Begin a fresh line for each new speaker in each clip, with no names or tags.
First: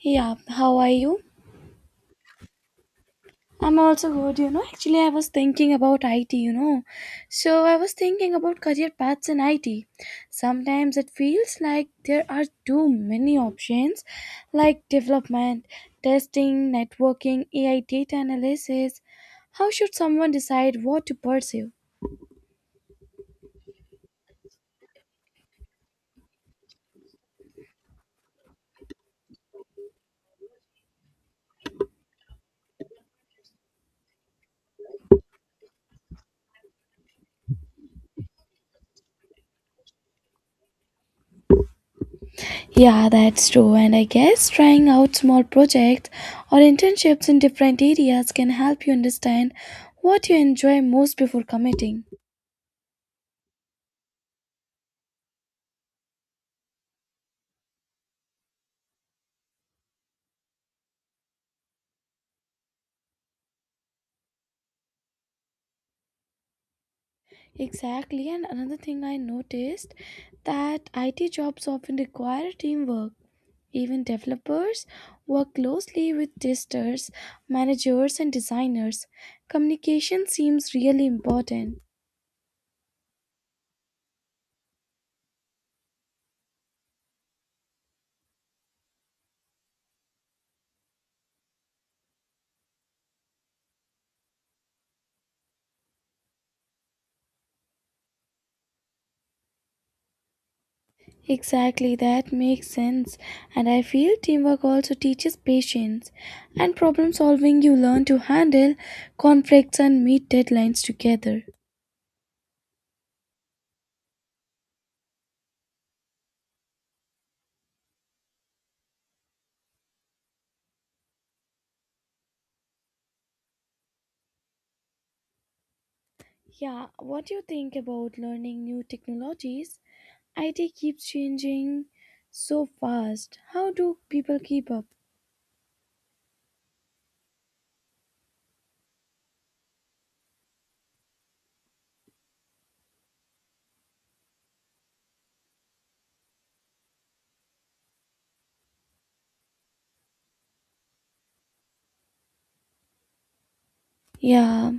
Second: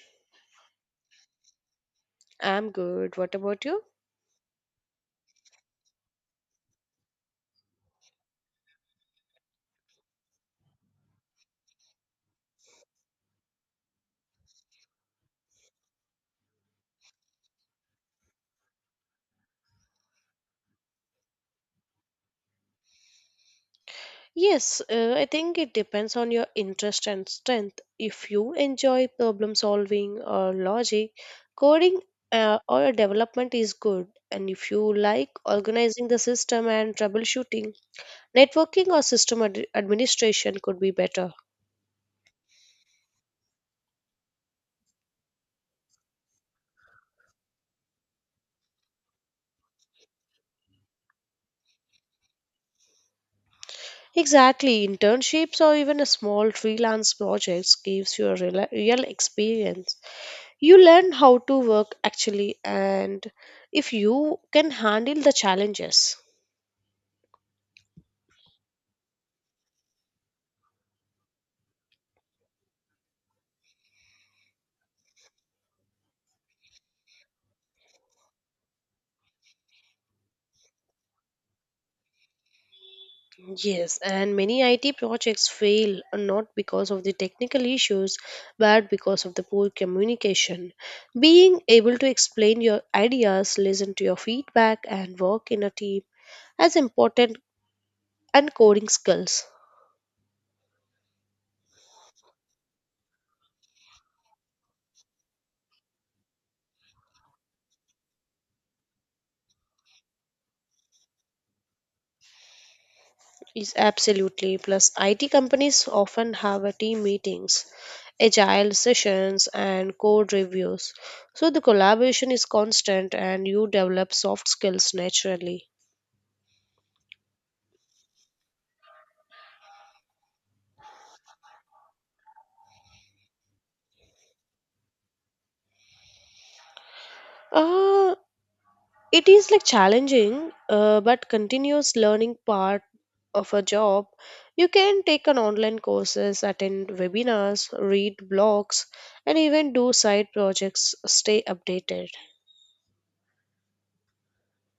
Yeah, how are you?
I'm good. What about
I'm
you?
also good, you know. Actually, I was thinking about IT, you know. So, I was thinking about career paths in IT. Sometimes it feels like there are too many options like development, testing, networking, AI data analysis. How should someone decide what to pursue?
Yes, I think it depends on your interest and strength. If you enjoy problem solving or logic, coding or development is good. And if you like organizing the system and troubleshooting, networking or system administration could be better.
Yeah, that's true. And I guess trying out small projects or internships in different areas can help you understand what you enjoy most before committing.
Exactly, internships or even a small freelance projects gives you a real experience, you learn how to work actually, and if you can handle the challenges.
Exactly, and another thing I noticed that IT jobs often require teamwork. Even developers work closely with testers, managers, and designers. Communication seems really important.
Yes, and many IT projects fail, not because of the technical issues but because of the poor communication. Being able to explain your ideas, listen to your feedback, and work in a team as important and coding skills.
Exactly, that makes sense. And I feel teamwork also teaches patience and problem solving. You learn to handle conflicts and meet deadlines together.
Is absolutely. Plus, IT companies often have a team meetings, agile sessions, and code reviews. So the collaboration is constant, and you develop soft skills naturally.
Yeah, what do you think about learning new technologies? IT keeps changing so fast. How do people keep up?
Uh, it is like challenging, but continuous learning part of a job. You can take an online courses, attend webinars, read blogs, and even do side projects. Stay updated.
Yeah,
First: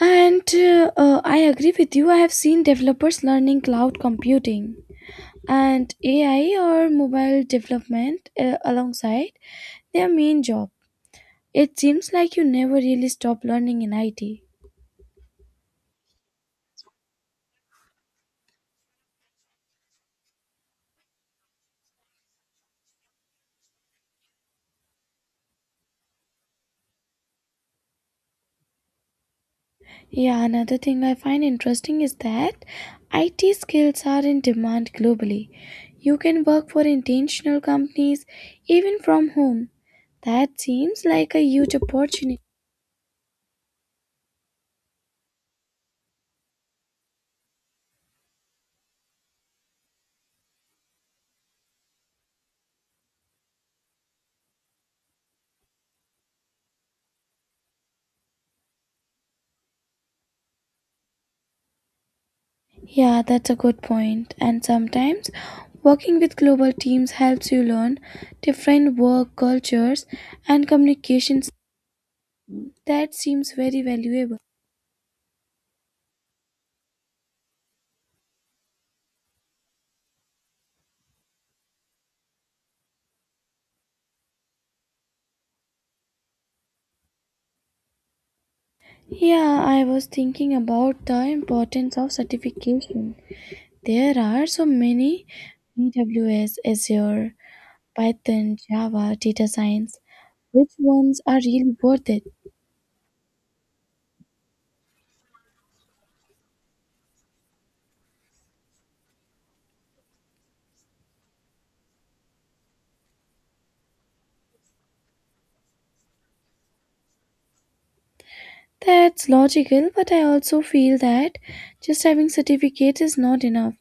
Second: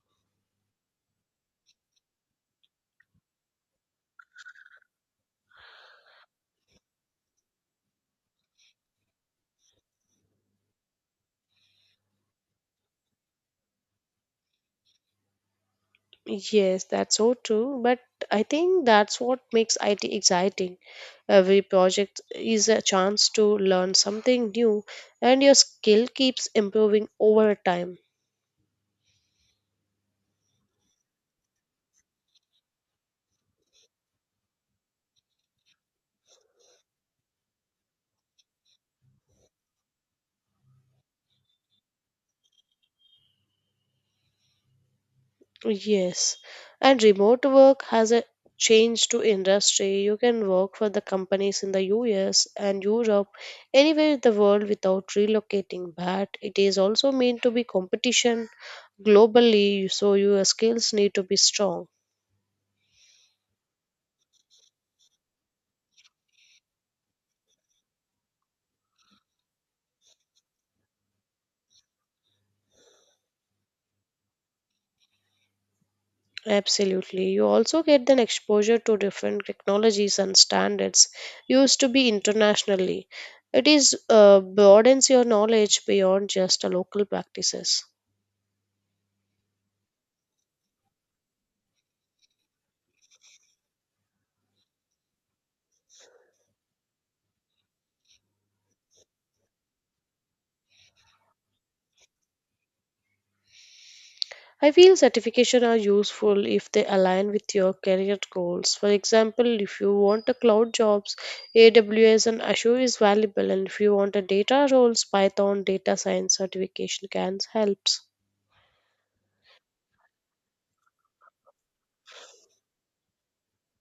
and I agree with you. I have seen developers learning cloud computing and AI or mobile development alongside their main job. It seems like you never really stop learning in IT.
Yes, that's so true. But I think that's what makes IT exciting. Every project is a chance to learn something new, and your skill keeps improving over time.
Yeah, another thing I find interesting is that IT skills are in demand globally. You can work for intentional companies even from home. That seems like a huge opportunity.
Yes. And remote work has a change to industry. You can work for the companies in the US and Europe, anywhere in the world without relocating. But it is also meant to be competition globally, so your skills need to be strong.
Yeah, that's a good point. And sometimes working with global teams helps you learn different work cultures and communications. That seems very valuable.
Absolutely. You also get an exposure to different technologies and standards used to be internationally. It is, broadens your knowledge beyond just a local practices.
Yeah, I was thinking about the importance of certification. There are so many AWS, Azure, Python, Java, data science. Which ones are really worth it?
I feel certification are useful if they align with your career goals. For example, if you want a cloud jobs, AWS and Azure is valuable, and if you want a data roles, Python data science certification can helps.
That's logical, but I also feel that just having certificates is not enough.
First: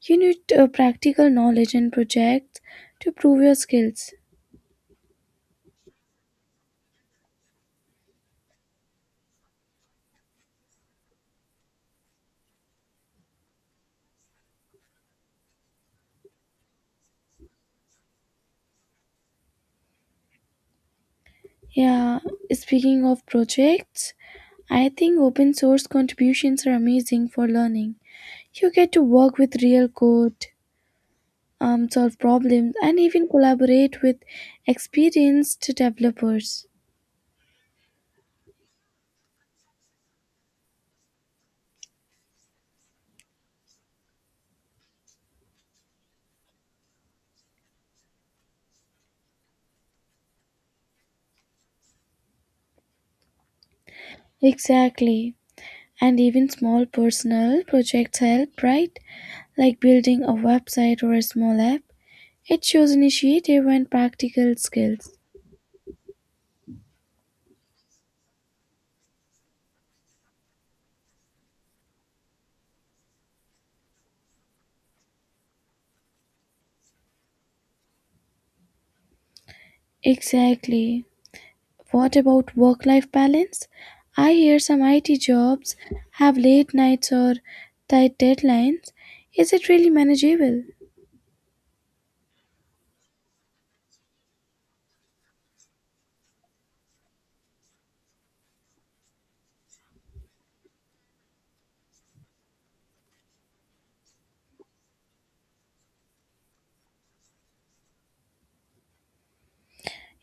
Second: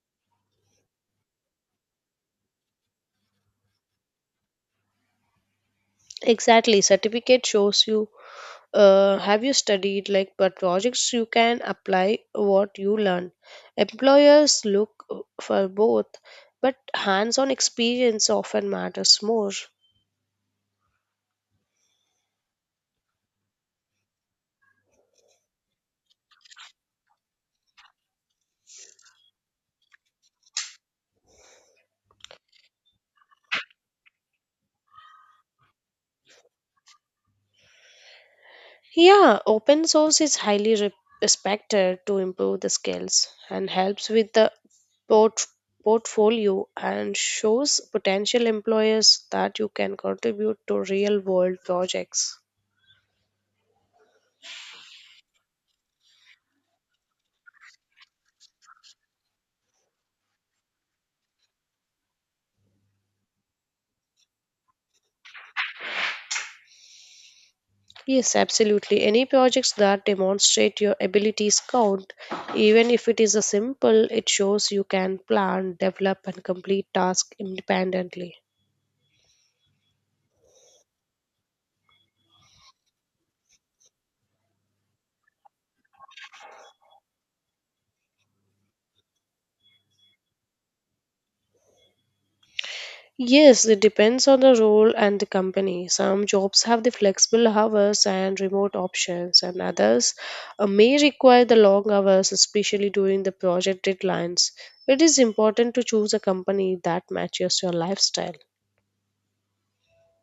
You need practical knowledge and projects to prove your skills.
Exactly, certificate shows you, have you studied like, but projects you can apply what you learn. Employers look, for both, but hands-on experience often matters more.
Yeah, speaking of projects, I think open source contributions are amazing for learning. You get to work with real code, solve problems, and even collaborate with experienced developers.
Yeah, open source is highly respected to improve the skills and helps with the port- portfolio and shows potential employers that you can contribute to real world projects.
Exactly. And even small personal projects help, right? Like building a website or a small app. It shows initiative and practical skills.
Yes, absolutely. Any projects that demonstrate your abilities count, even if it is a simple, it shows you can plan, develop, and complete tasks independently.
Exactly. What about work life balance? I hear some IT jobs have late nights or tight deadlines. Is it really manageable?
Yes, it depends on the role and the company. Some jobs have the flexible hours and remote options, and others, may require the long hours, especially during the project deadlines. It is important to choose a company that matches your lifestyle.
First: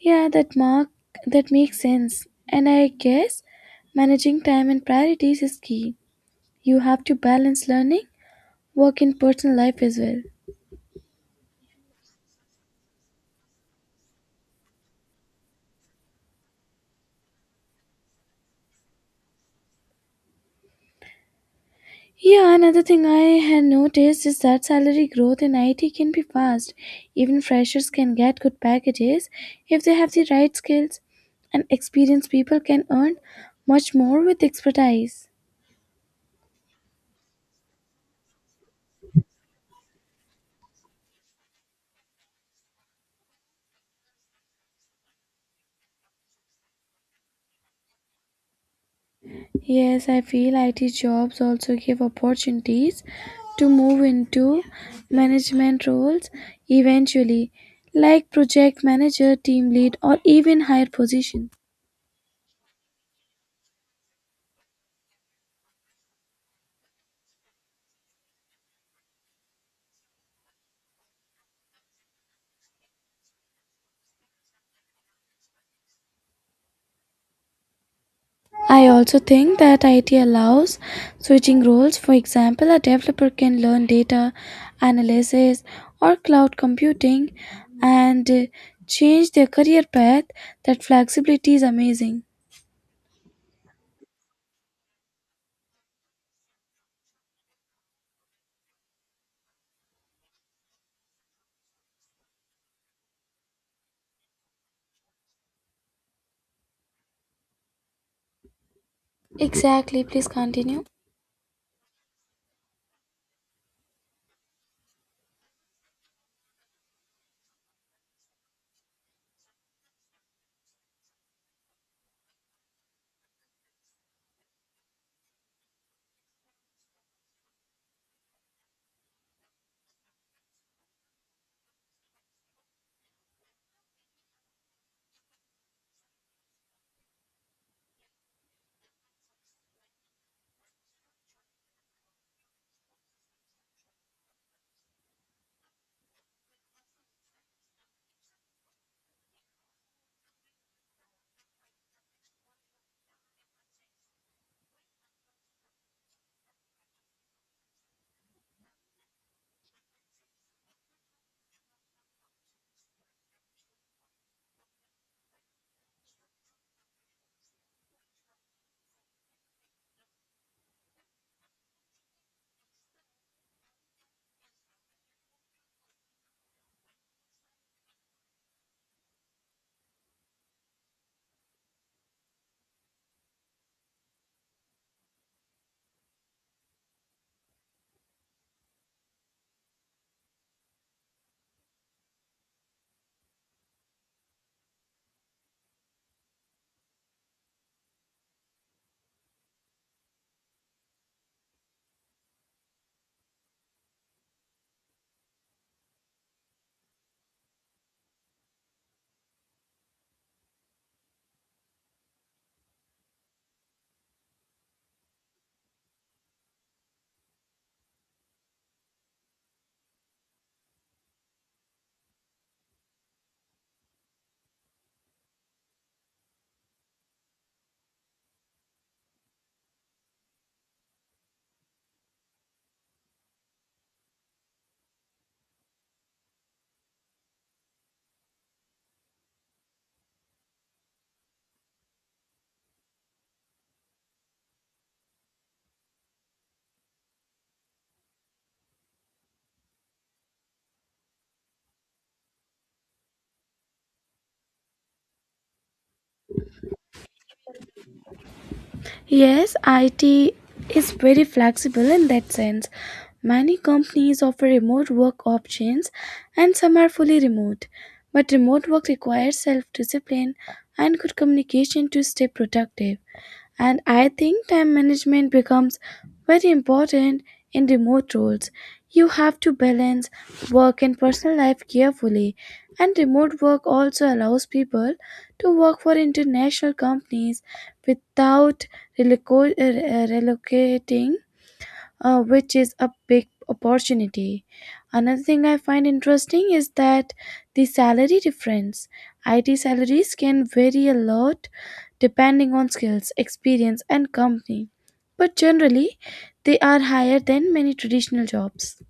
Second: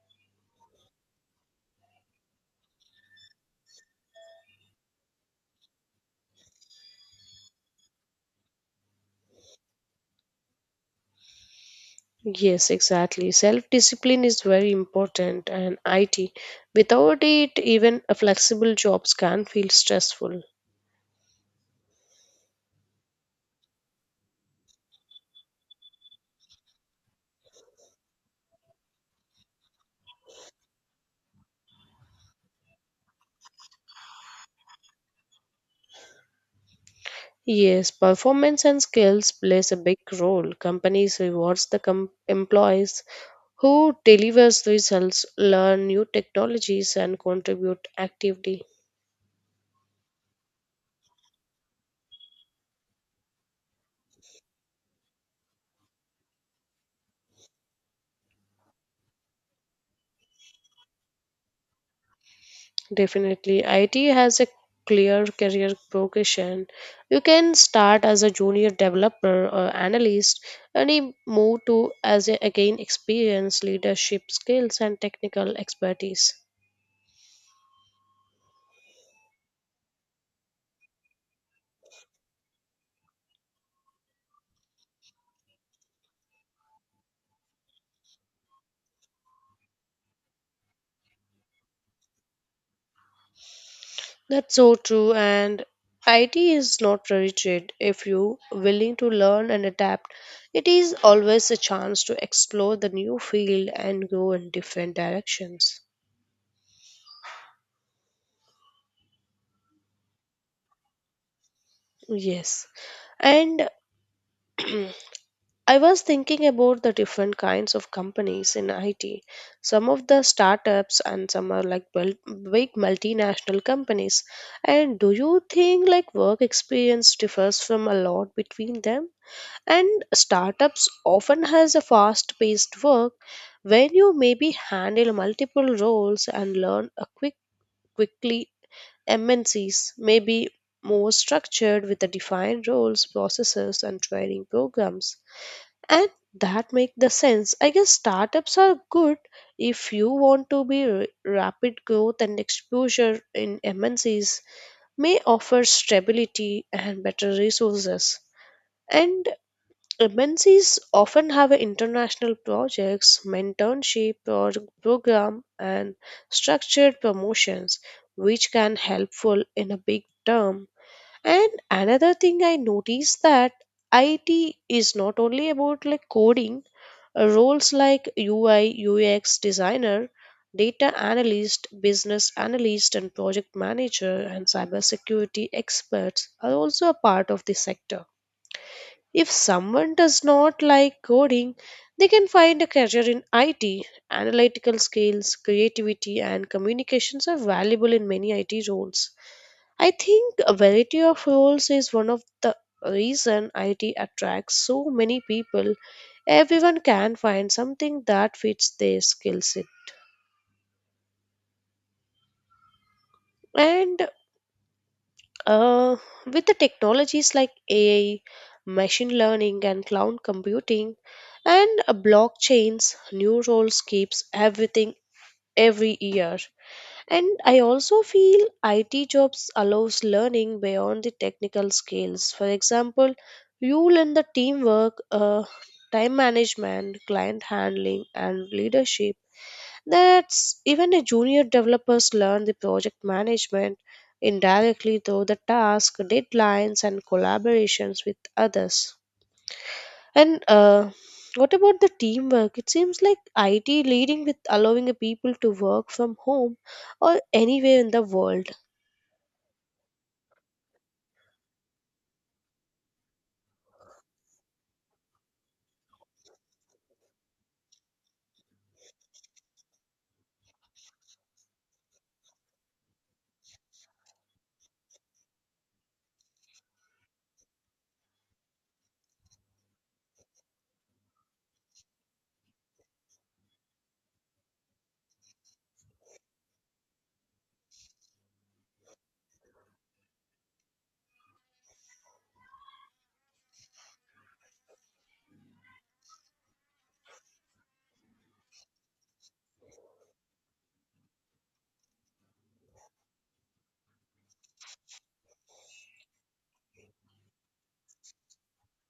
Yeah, that makes sense. And I guess managing time and priorities is key. You have to balance learning, work and personal life as well.
Yes, exactly. Self discipline is very important, and IT. Without it, even a flexible jobs can feel stressful.
Yeah, another thing I had noticed is that salary growth in IT can be fast. Even freshers can get good packages if they have the right skills, and experienced people can earn much more with expertise.
Yes, performance and skills plays a big role. Companies rewards the employees who delivers results, learn new technologies, and contribute actively.
Yes, I feel IT jobs also give opportunities to move into management roles eventually, like project manager, team lead, or even higher position.
Definitely. IT has a clear career progression. You can start as a junior developer or analyst and you move to as a, again experience, leadership skills and technical expertise.
I also think that IT allows switching roles. For example, a developer can learn data analysis or cloud computing and change their career path. That flexibility is amazing.
That's so true, and IT is not rigid if you willing to learn and adapt. It is always a chance to explore the new field and go in different directions.
Exactly, please continue.
Yes. And I was thinking about the different kinds of companies in IT. Some of the startups and some are like big multinational companies. And do you think like work experience differs from a lot between them? And startups often has a fast-paced work where you maybe handle multiple roles and learn a quickly. MNCs may be more structured with the defined roles, processes, and training programs, and that make the sense. I guess startups are good if you want to be rapid growth and exposure in MNCs may offer stability and better resources. And MNCs often have a international projects, mentorship or program and structured promotions which can helpful in a big term. And another thing I noticed that IT is not only about like coding, Roles like UI, UX designer, data analyst, business analyst, and project manager and cybersecurity experts are also a part of the sector. If someone does not like coding, they can find a career in IT. Analytical skills, creativity, and communications are valuable in many IT roles. I think a variety of roles is one of the reason IT attracts so many people. Everyone can find something that fits their skill set. And uh, with the technologies like AI, machine learning, and cloud computing, and blockchains, new roles keeps everything every year. And I also feel IT jobs allows learning beyond the technical skills. For example, you learn the teamwork, time management, client handling, and leadership. That's even a junior developers learn the project management indirectly through the task, deadlines, and collaborations with others. And what about the teamwork? It seems like IT leading with allowing the people to work from home or anywhere in the world.
Yes, IT is very flexible in that sense. Many companies offer remote work options and some are fully remote. But remote work requires self discipline and good communication to stay productive. And I think time management becomes very important in remote roles. You have to balance work and personal life carefully, and remote work also allows people to work for international companies without relocating, which is a big opportunity. Another thing I find interesting is that the salary difference. IT salaries can vary a lot depending on skills, experience, and company, but generally, they are higher than many traditional jobs.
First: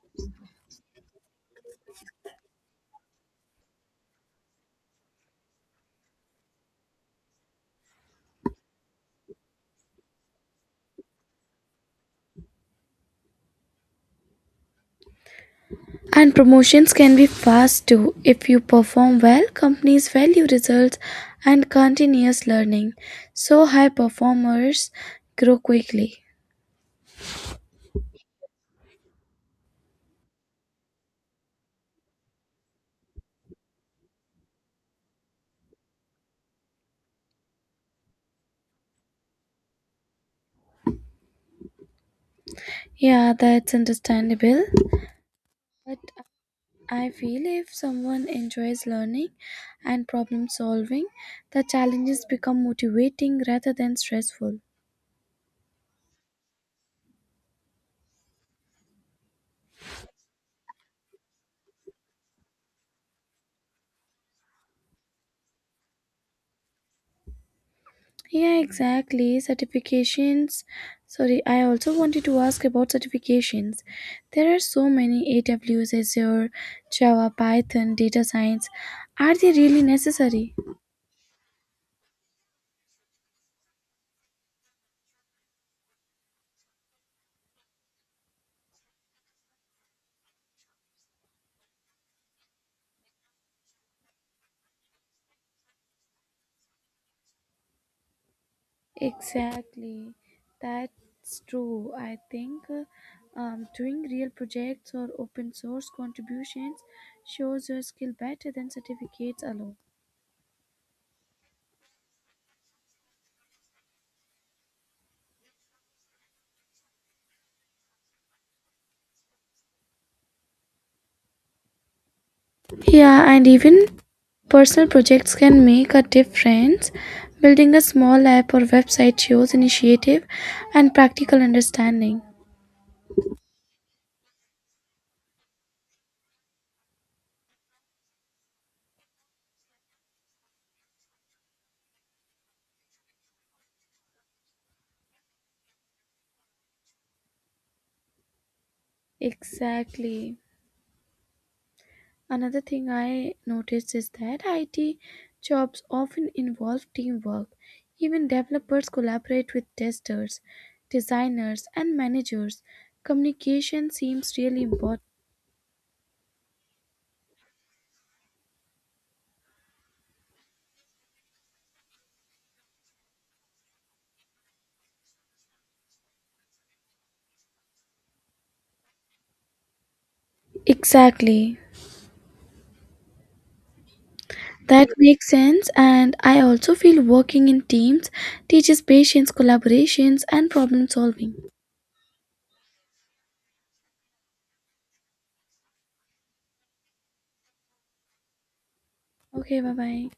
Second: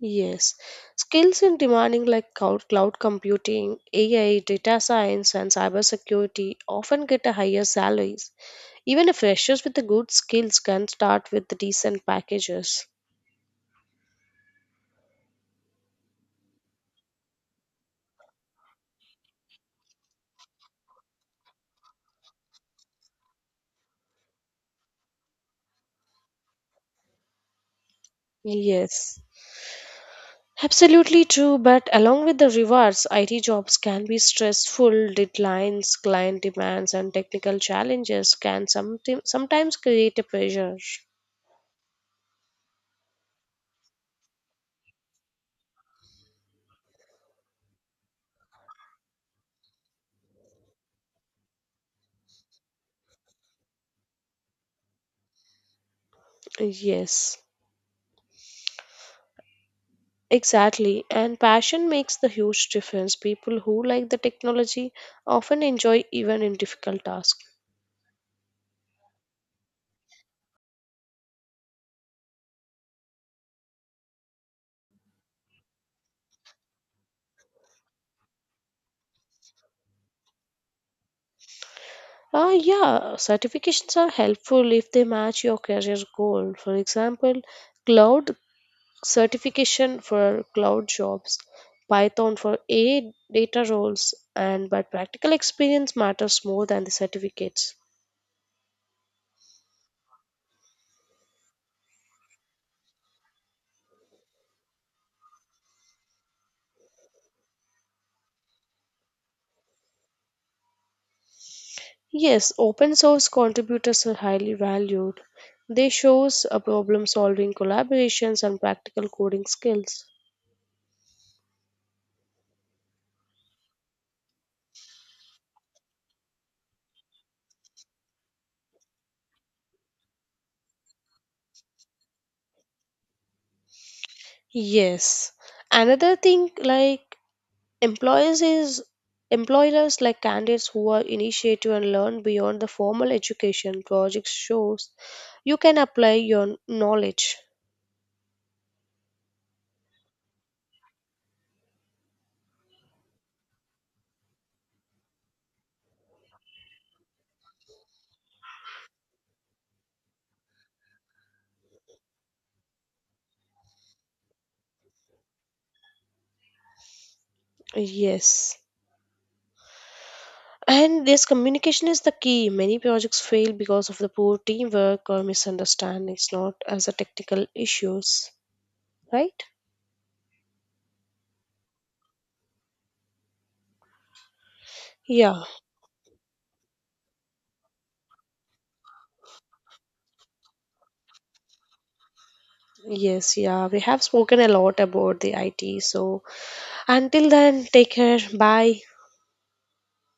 Yes, skills in demanding like cloud computing, AI, data science, and cybersecurity often get a higher salaries. Even if freshers with the good skills can start with the decent packages.
And promotions can be fast too. If you perform well, companies value results and continuous learning. So, high performers grow quickly.
Yes. Absolutely true, but along with the rewards, IT jobs can be stressful. Deadlines, client demands, and technical challenges can sometimes create a pressure.
Yeah, that's understandable. But I feel if someone enjoys learning and problem solving, the challenges become motivating rather than stressful.
Yes, exactly. And passion makes the huge difference. People who like the technology often enjoy even in difficult tasks.
Yeah, exactly. Certifications. Sorry, I also wanted to ask about certifications. There are so many AWS, Azure, Java, Python, data science. Are they really necessary?
Yeah, certifications are helpful if they match your career goal. For example, cloud certification for cloud jobs, Python for AI data roles, and but practical experience matters more than the certificates.
Exactly, that's true. I think doing real projects or open source contributions shows your skill better than certificates alone.
Yes, open source contributors are highly valued. They shows a problem solving collaborations and practical coding skills.
Yeah, and even personal projects can make a difference. Building a small app or website shows initiative and practical understanding.
Yes. Another thing like employers is employers like candidates who are initiative and learn beyond the formal education projects shows you can apply your knowledge.
Exactly. Another thing I noticed is that IT jobs often involve teamwork. Even developers collaborate with testers, designers, and managers. Communication seems really important.
Yes. And this communication is the key. Many projects fail because of the poor teamwork or misunderstandings, not as a technical issues, right?
Exactly. That makes
Yeah,
sense, and I also feel working in teams teaches patience, collaborations, and problem solving.
yes, yeah. We have spoken a lot about the IT. So until then, take care. Bye.
Okay, bye bye.